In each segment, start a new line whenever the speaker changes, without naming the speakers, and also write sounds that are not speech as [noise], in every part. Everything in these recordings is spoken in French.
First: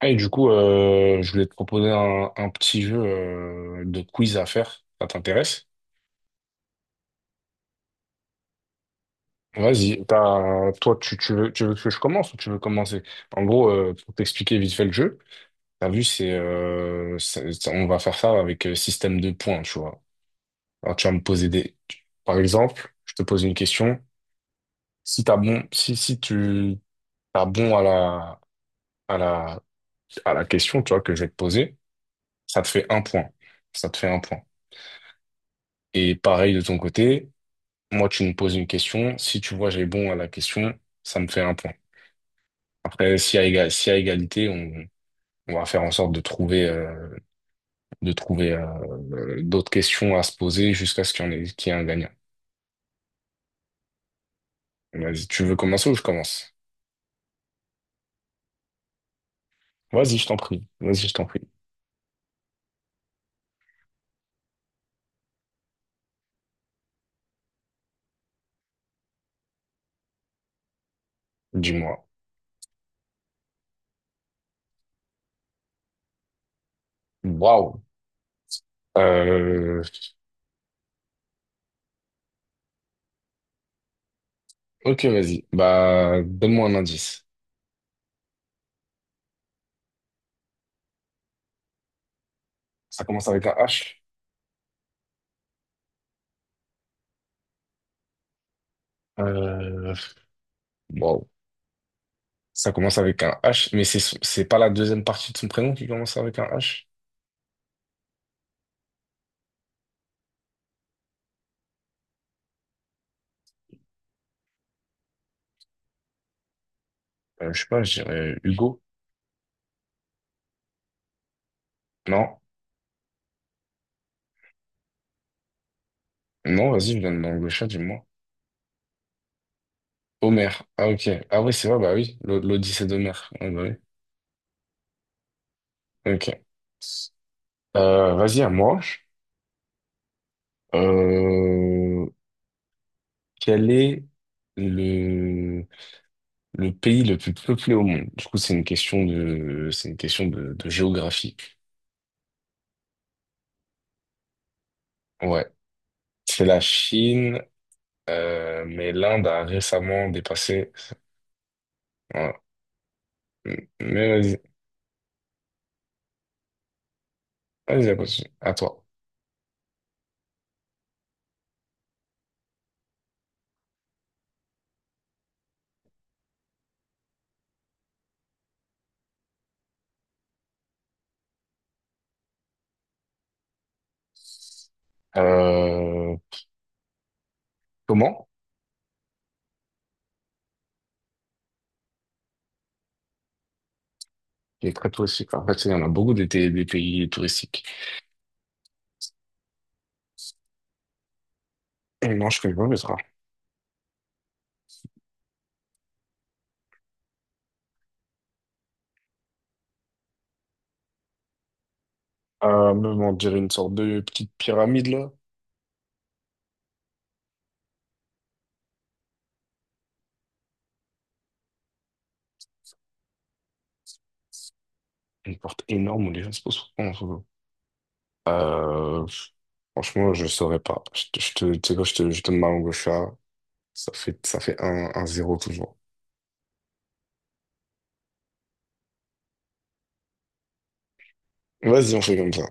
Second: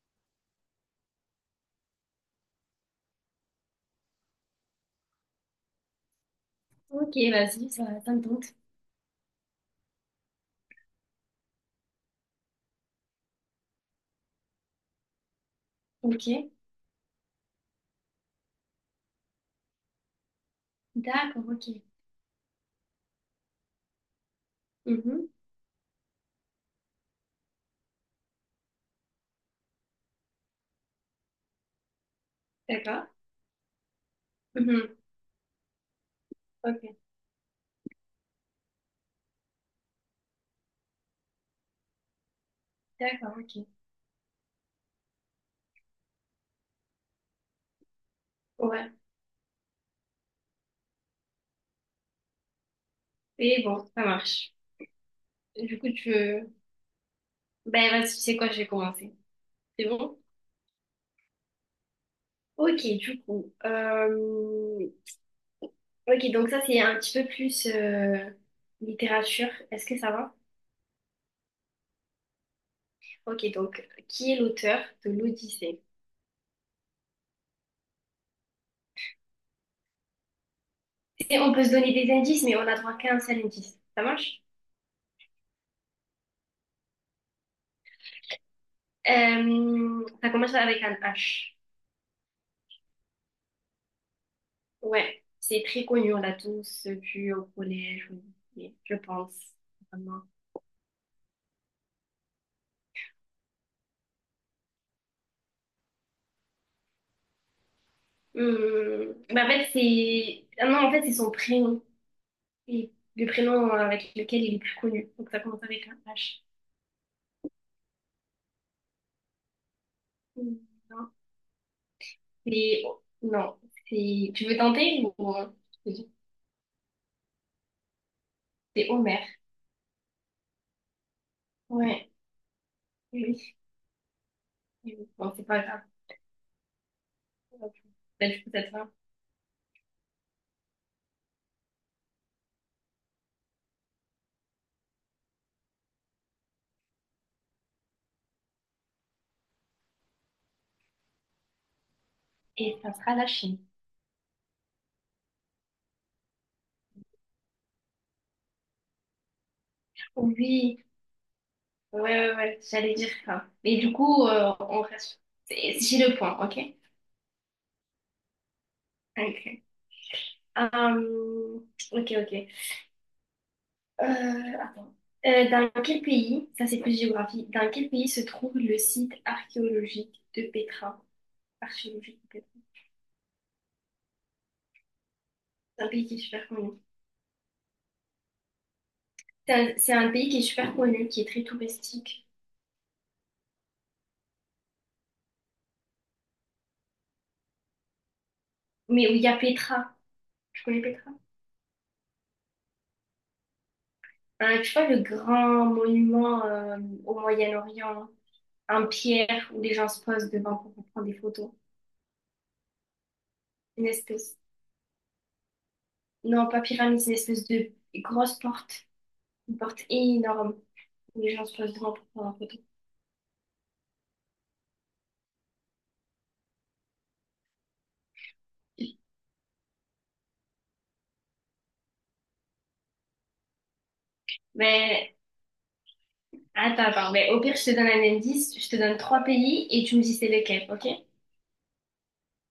Et du coup, je voulais te proposer un petit jeu de quiz à faire. Ça t'intéresse?
Ok, vas-y, ça me tente.
Vas-y. Toi, tu veux que je commence ou tu veux commencer? En gros, pour t'expliquer vite fait le jeu, t'as vu,
Ok,
on va faire ça avec système de points, tu vois. Alors, tu vas me
d'accord,
poser des...
ok.
Par exemple, je te pose une question. Si
Mhm,
t'as bon, si, si tu t'as bon à la, à la question, tu vois, que je vais te poser, ça te fait un
d'accord.
point. Ça te fait un point.
Mhm,
Et pareil de ton
ok,
côté. Moi, tu me poses une question. Si tu vois, j'ai bon à la question, ça me fait un point. Après,
d'accord, ok.
s'il y a égalité, on va faire en sorte de trouver
Ouais,
d'autres questions à se poser jusqu'à ce qu'il y en ait, qu'il y ait un gagnant.
et bon, ça marche.
Vas-y, tu veux
Du
commencer
coup,
ou je
tu veux...
commence?
Ben, vas-y, tu sais quoi, je vais commencer. C'est
Vas-y,
bon?
je t'en prie. Vas-y, je t'en prie.
Ok, du coup. Ok, donc ça, c'est un petit peu plus littérature. Est-ce que ça va?
Dis-moi.
Ok, donc, qui est l'auteur de l'Odyssée?
Waouh. Euh,
Et on peut se donner des indices, mais on a droit qu'à un seul indice. Ça marche?
ok, vas-y. Bah, donne-moi un indice.
Ça commence avec un H.
Ça commence avec un H.
Ouais, c'est très connu, on l'a tous vu au collège, au lycée, je pense,
Euh,
vraiment.
waouh. Ça commence avec un H, mais c'est pas la deuxième partie de son prénom qui commence avec un H?
Bah en fait, c'est... ah non, en fait, c'est son prénom, et le prénom avec lequel il est plus connu. Donc ça commence avec un H.
Je sais pas, je dirais Hugo.
Hum, non,
Non,
c'est... Non, c'est... Tu veux tenter ou... je te dis,
non, vas-y, je donne dans le chat, dis-moi.
c'est Homer.
Homer. Ah, ok. Ah, oui, c'est vrai, bah
Ouais,
oui. L'Odyssée d'Homer. Ah,
oui.
bah oui.
Oui. Bon, c'est pas grave.
Ok.
Bah,
Vas-y,
du
à
coup, ça
moi.
sera.
Euh, quel est le, le pays le plus peuplé au monde? Du coup, c'est une question de géographie.
Et ça sera la Chine.
Ouais. C'est la Chine, mais l'Inde a récemment dépassé.
Oui. Ouais,
Ouais.
ouais, ouais, j'allais dire ça. Et du
Mais
coup,
vas-y,
on reste. J'ai le point, ok?
vas-y, à toi. À toi.
Ok. Hum, ok, ok. Euh, Attends. Dans quel pays, ça c'est plus géographie, dans quel pays se trouve le site archéologique de Petra? Archéologique de Petra. C'est un pays
Euh,
qui est super connu.
comment?
C'est un pays qui est super connu, qui est très touristique,
Il est très touristique. En fait, il y en a beaucoup des pays touristiques.
mais où il y a Petra. Tu connais Petra?
Et non, je connais pas Petra.
Tu vois le grand monument au Moyen-Orient, en pierre où les gens se posent devant pour prendre des photos.
Même, on dirait une sorte
Une
de petite
espèce.
pyramide, là.
Non, pas pyramide, c'est une espèce de grosse porte. Une porte énorme où les gens se posent devant pour prendre en photo.
Une porte énorme où les gens se posent pour prendre en photo. Euh, franchement, je saurais pas. Tu sais quoi, je donne ma langue au chat. Ça fait un
Mais
zéro toujours.
attends. Mais au pire, je te donne un indice. Je te donne trois pays et tu me dis c'est lequel, ok?
Vas-y, on fait comme ça.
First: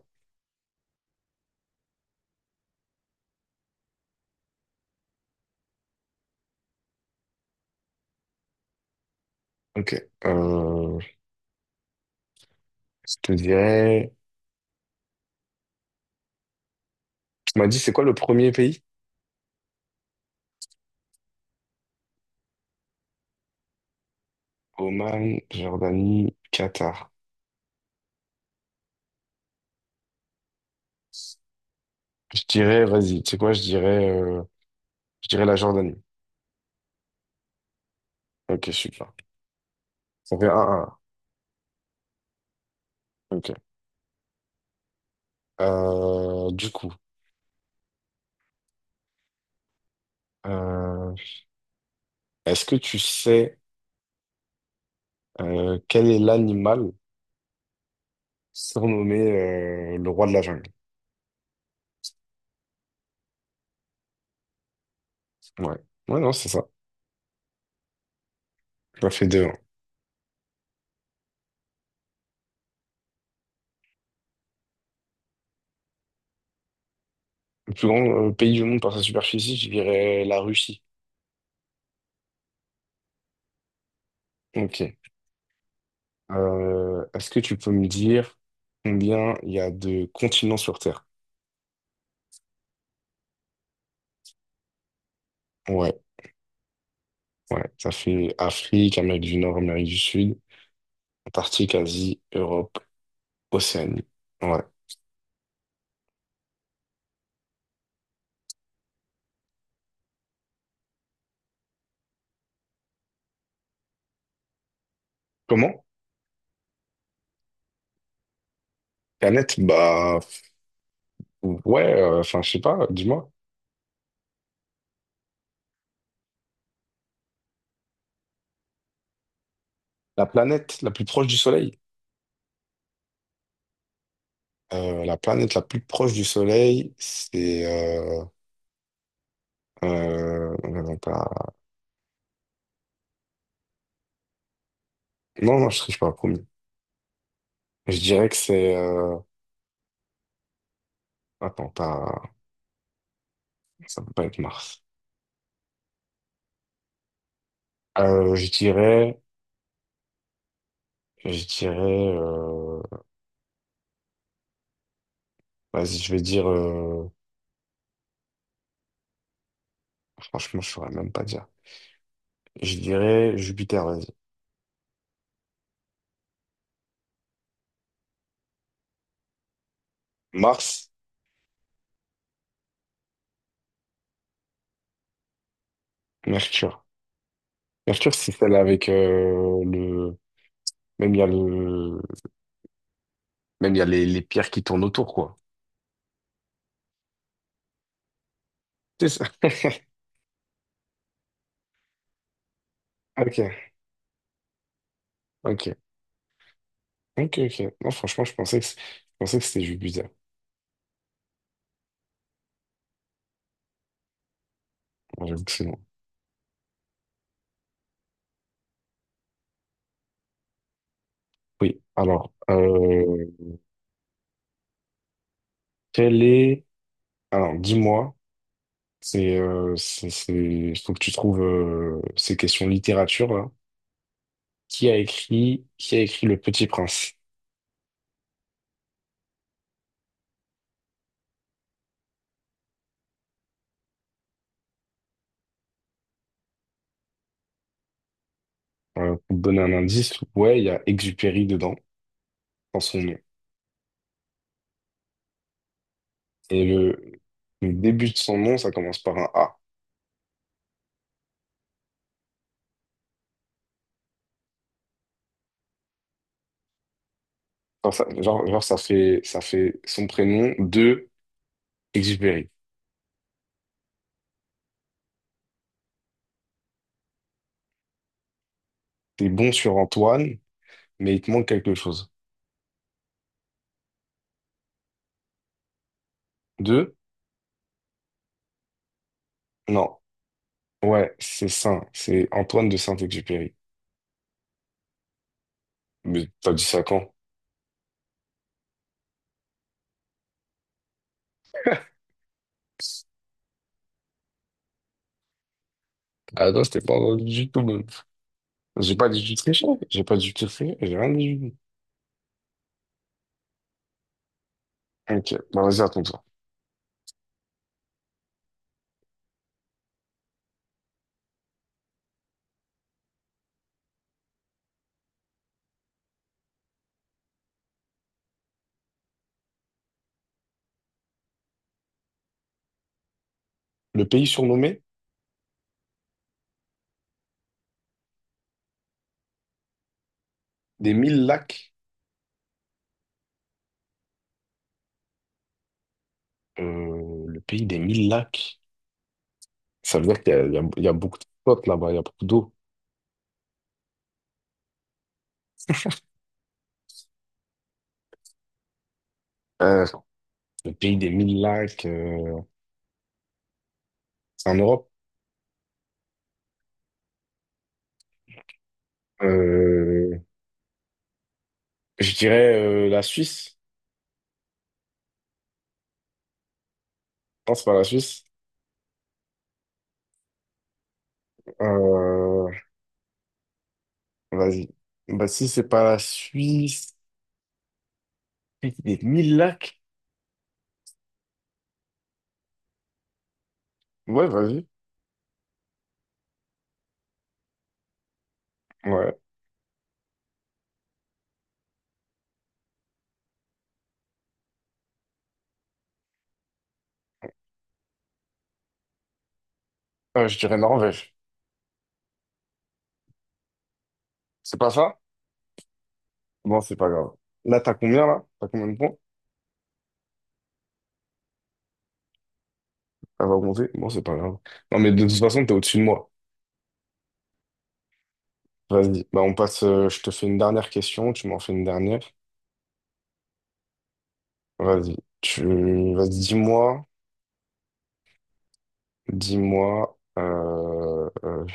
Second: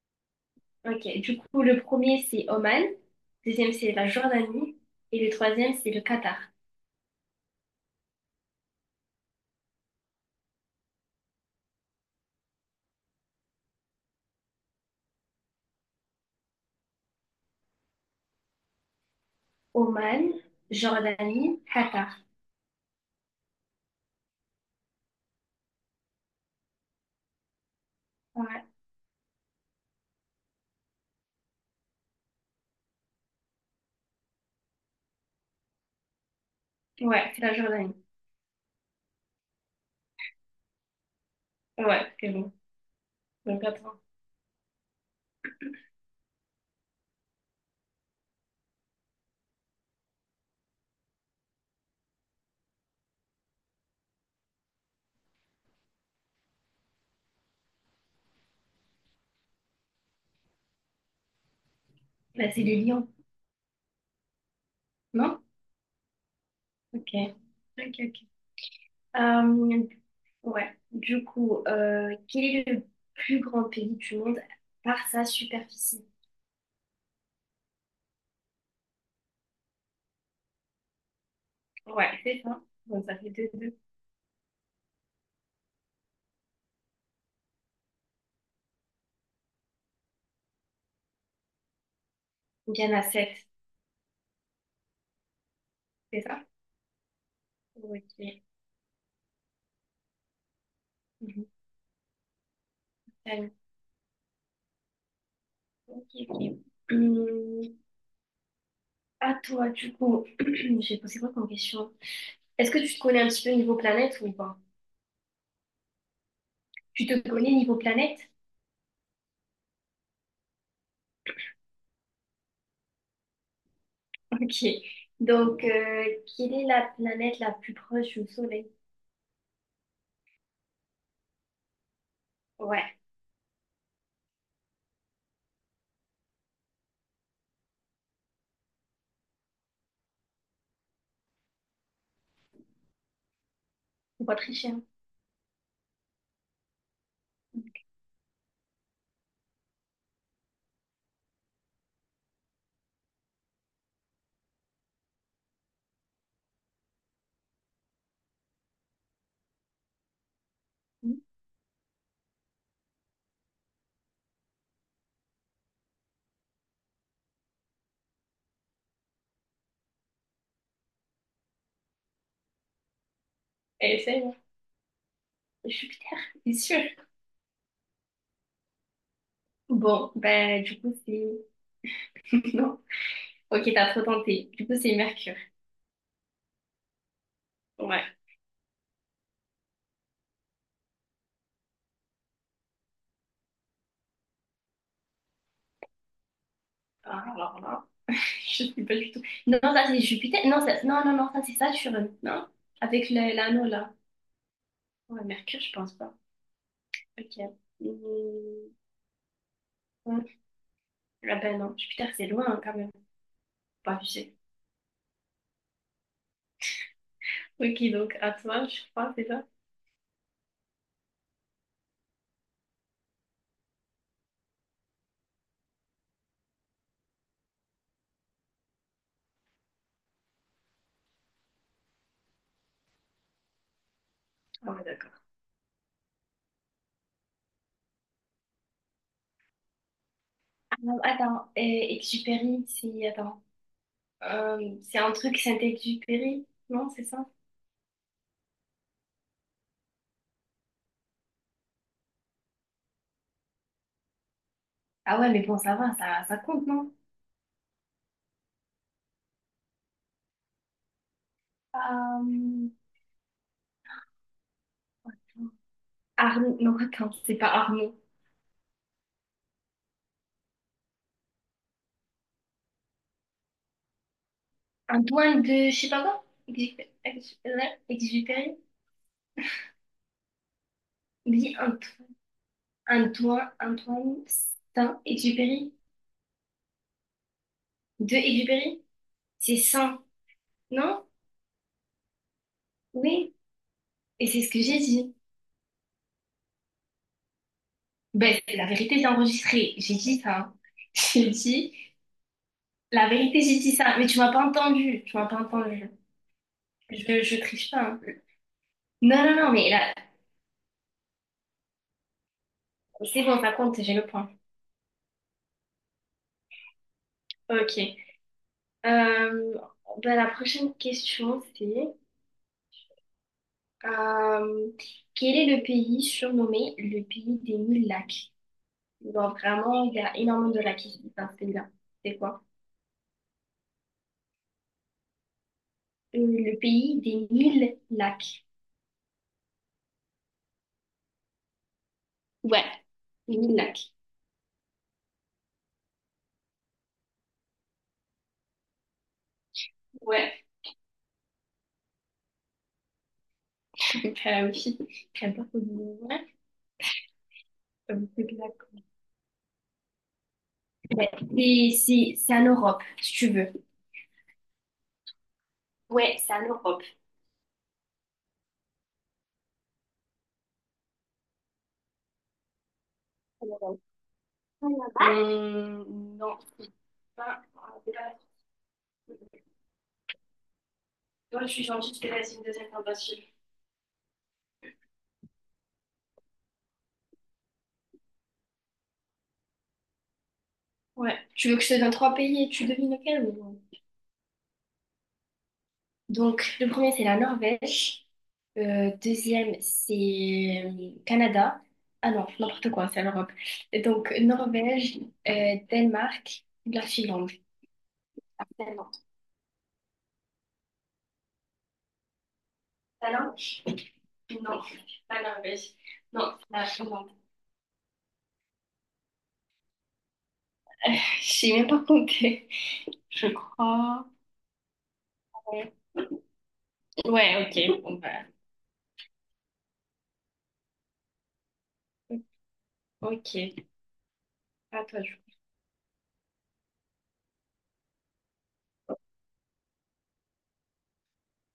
Ok. Du coup, le premier, c'est Oman. Le deuxième, c'est la Jordanie. Et le troisième, c'est le Qatar.
Ok. Euh, je te dirais... Tu m'as dit, c'est quoi le premier pays?
Oman, Jordanie, Qatar.
Oman, Jordanie, Qatar.
Ouais,
Je dirais, vas-y, tu sais quoi, je dirais la Jordanie.
ouais, c'est la Jordanie.
Ok, super. Ça fait 1-1.
Ouais, c'est bon.
Ok.
Donc, attends.
Euh, du coup, euh, est-ce que tu sais quel est l'animal surnommé le roi de la jungle?
Bah, c'est les lions, non?
Ouais. Ouais, non, c'est ça.
Ok. Ok, ok.
Ça fait deux. 1
Euh, ouais, du coup, quel est le plus grand pays du monde par sa superficie?
Le plus grand pays du monde par sa superficie, je dirais la Russie.
Ouais, c'est ça. Donc ça fait deux, deux.
Ok. Est-ce que tu peux me dire combien il y a de continents sur Terre?
Donc il y en a sept,
Ouais,
c'est ça?
ouais. Ça fait
Ok.
Afrique, Amérique du Nord, Amérique du Sud,
Mhm.
Antarctique, Asie, Europe,
Allez.
Océanie. Ouais.
Ok, ok. Hum, à toi, du coup, [clears throat] j'ai posé quoi comme question? Est-ce que tu te connais un petit peu niveau planète ou pas?
Comment?
Tu te connais niveau planète? [laughs]
Planète? Bah, ouais, enfin, je sais pas, dis-moi.
Ok. Donc, quelle est la planète la plus proche du Soleil?
La planète la plus proche du Soleil.
Ouais,
La planète la plus proche du Soleil, c'est... euh, non, pas-
faut pas tricher, hein.
non, non, je triche pas, promis. Je dirais que c'est... attends, pas... ça peut pas être Mars. Euh, je dirais...
Mhm.
Je dirais... euh, Vas-y, je vais dire... Franchement, je saurais même pas dire. Je dirais Jupiter, vas-y.
Essaye, Jupiter, c'est sûr. Bon, bah, du
Mars,
coup, c'est. [laughs] Non. Ok, t'as trop tenté. Du coup, c'est Mercure.
Mercure. Mercure,
Ouais.
si c'est celle avec le... Même il y a le... Même il y a les pierres qui tournent autour, quoi.
Ah, alors là, [laughs] je sais pas
C'est
du tout.
ça.
Non, ça,
[laughs]
c'est Jupiter. Non, ça... non, non, non, ça, c'est Saturne. Non? Avec l'anneau,
Ok,
là. Ouais, Mercure, je
ok,
pense pas. Ok.
ok. Non, franchement,
Hmm.
je pensais que c'était juste bizarre.
Ouais. Ah ben non, Jupiter, c'est loin, hein, quand même. Pas abusé.
Bon, j'avoue que c'est non.
Ok, donc, à toi, je crois, c'est ça?
Oui, alors, quel est... Alors, dis-moi, il faut que tu trouves ces questions littérature, là.
Ah ouais, d'accord.
Qui a écrit Le Petit Prince?
Ah, attends, Exupéry, c'est. Attends. C'est un truc Saint-Exupéry, non, c'est ça?
Pour te donner un indice, ouais, il y a Exupéry dedans, dans son nom.
Ah ouais, mais bon, ça va, ça
Et
compte, non?
le début de son nom, ça commence par un A.
Euh, Arnaud, non, attends, c'est pas
Genre,
Arnaud.
ça, genre, genre, ça fait son prénom de Exupéry.
Un doigt de, je sais pas quoi, Exupéry.
T'es bon sur Antoine, mais il te
Il
manque
dit
quelque chose.
un doigt, Saint Exupéry.
De?
De Exupéry. C'est
Non.
Saint, non?
Ouais, c'est Saint. C'est Antoine de
Oui.
Saint-Exupéry.
Et c'est ce que j'ai dit.
Mais t'as dit ça quand?
Ben, c'est la vérité, c'est enregistré. J'ai dit ça. [laughs] J'ai dit,
[laughs]
la vérité, j'ai dit ça. Mais tu m'as pas entendu. Tu m'as pas entendu.
Ah non, je t'ai pas entendu
Je
du tout,
triche
même.
pas, hein.
J'ai pas dit
Non,
du
non,
tout
non,
triché.
mais là,
J'ai pas du tout j'ai rien dit du tout.
c'est bon, ça compte, j'ai le point.
Ok, bah vas-y, raconte-toi.
Ok. Euh, Bah, la prochaine question, c'est euh, quel est le pays surnommé le pays des mille lacs? Genre, vraiment, il y a énormément de lacs ici dans ce pays-là. C'est quoi?
Le pays surnommé
Le pays des mille lacs.
des mille lacs.
Ouais, les mille lacs.
Le pays des mille lacs. Ça veut dire qu'il y a,
Ouais,
il y a beaucoup de spots là-bas, il y a beaucoup d'eau.
[laughs] bah oui. J'aime pas trop dire, ouais. C'est que lacs.
Euh, le pays
Ouais.
des mille
C'est
lacs,
c'est en Europe, si tu veux.
c'est en Europe.
Ouais, c'est en Europe.
Euh, je dirais la
En
Suisse.
Europe. Non, c'est pas,
Non, c'est pas la
c'est pas la France.
Suisse.
Ouais, je suis gentille, je te laisse une
Euh,
deuxième tentative.
vas-y. Bah, si c'est pas la Suisse, des mille lacs.
Ouais. Tu veux que je te donne trois pays et tu devines lequel ou-
Ouais, vas-y.
Donc, le premier, c'est la Norvège.
Ouais.
Deuxième, c'est Canada. Ah non, n'importe quoi, c'est l'Europe. Et donc, Norvège, Danemark, la Finlande. Ah, Finlande.
Je dirais Norvège.
La langue?
C'est
Non,
pas ça?
la Norvège. Non,
Bon,
la
c'est pas
Finlande.
grave. Là? T'as combien de points?
Je sais même pas compter.
Ça
Je
va augmenter? Bon, c'est
crois.
pas grave. Non, mais de toute façon, t'es au-dessus de moi.
Ouais, ok. Bon, bah,
Vas-y. Bah, on passe. Euh, je te fais une dernière question. Tu m'en fais une dernière.
ok. À
Vas-y.
toi, je-
Tu... Vas-y, dis-moi. Dis-moi.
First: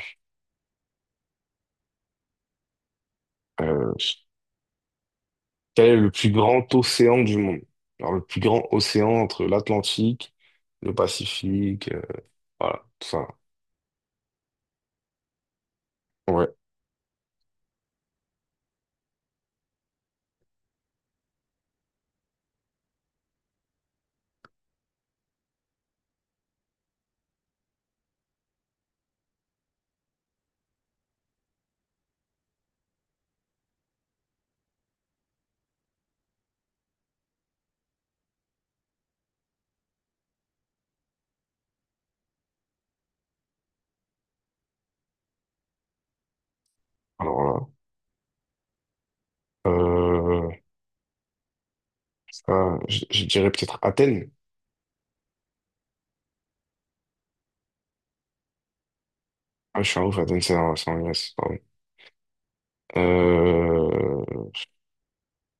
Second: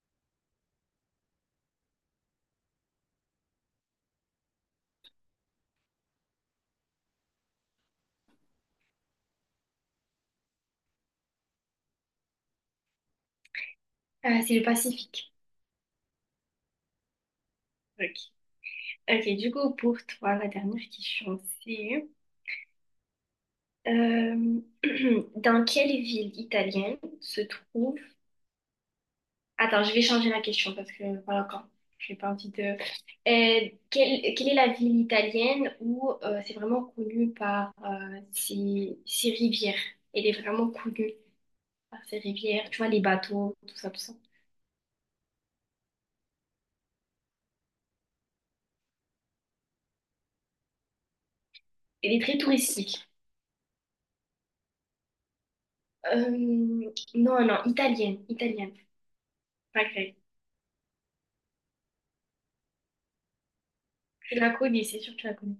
euh, Quel est le plus grand océan du monde? Alors, le plus grand océan entre l'Atlantique, le Pacifique, voilà, tout ça.
C'est le Pacifique.
Ouais,
Ok. Ok, du coup, pour toi, la dernière question, c'est euh, [clears throat] dans quelle ville italienne se trouve... Attends, je vais changer la question parce que, voilà, quand j'ai pas envie de... quelle est la ville italienne où c'est vraiment connu par ses rivières? Elle est vraiment connue par ses rivières, tu vois, les bateaux, tout ça, tout ça.
alors là,
Elle est très
ça,
touristique.
je dirais peut-être Athènes.
Euh, non, non, italienne, italienne,
Ah,
pas
je suis un
grecque.
ouf, Athènes, c'est en Grèce, pardon.
Tu
Euh,
la connais, c'est sûr que tu la connais.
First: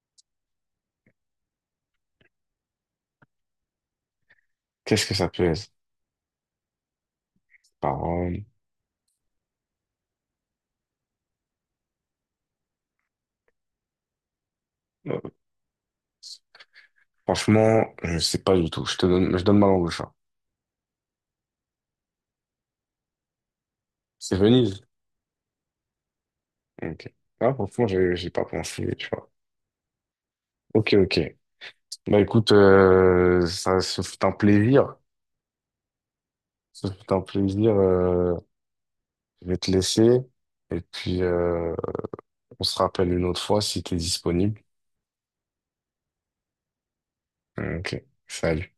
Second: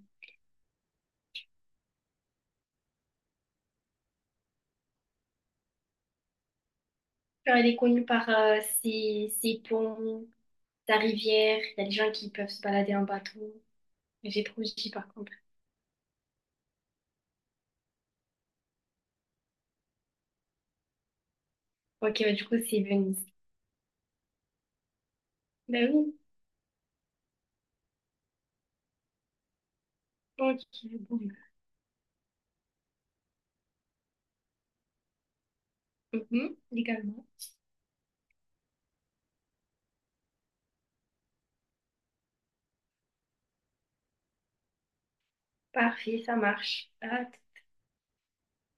qu'est-ce que ça peut être?
Enfin, elle est connue par
Pardon.
ses ponts, sa rivière. Il y a des gens qui peuvent se balader en bateau. Mais j'ai trop dit par
Euh,
contre.
franchement, je sais pas du tout. Je donne ma langue au chat.
Ok, bah, du coup, c'est Venise.
C'est Venise.
Ben oui.
Ok. Ah, franchement, j'ai pas pensé, tu vois.
Ok,
Ok, ok.
bon.
Bah écoute, ça ce fut un plaisir.
Mhm,
Ça fait un
légalement.
plaisir. Euh, je vais te laisser. Et puis, on se rappelle une autre fois si tu es disponible.
Parfait, ça marche. Ah,
Ok, salut.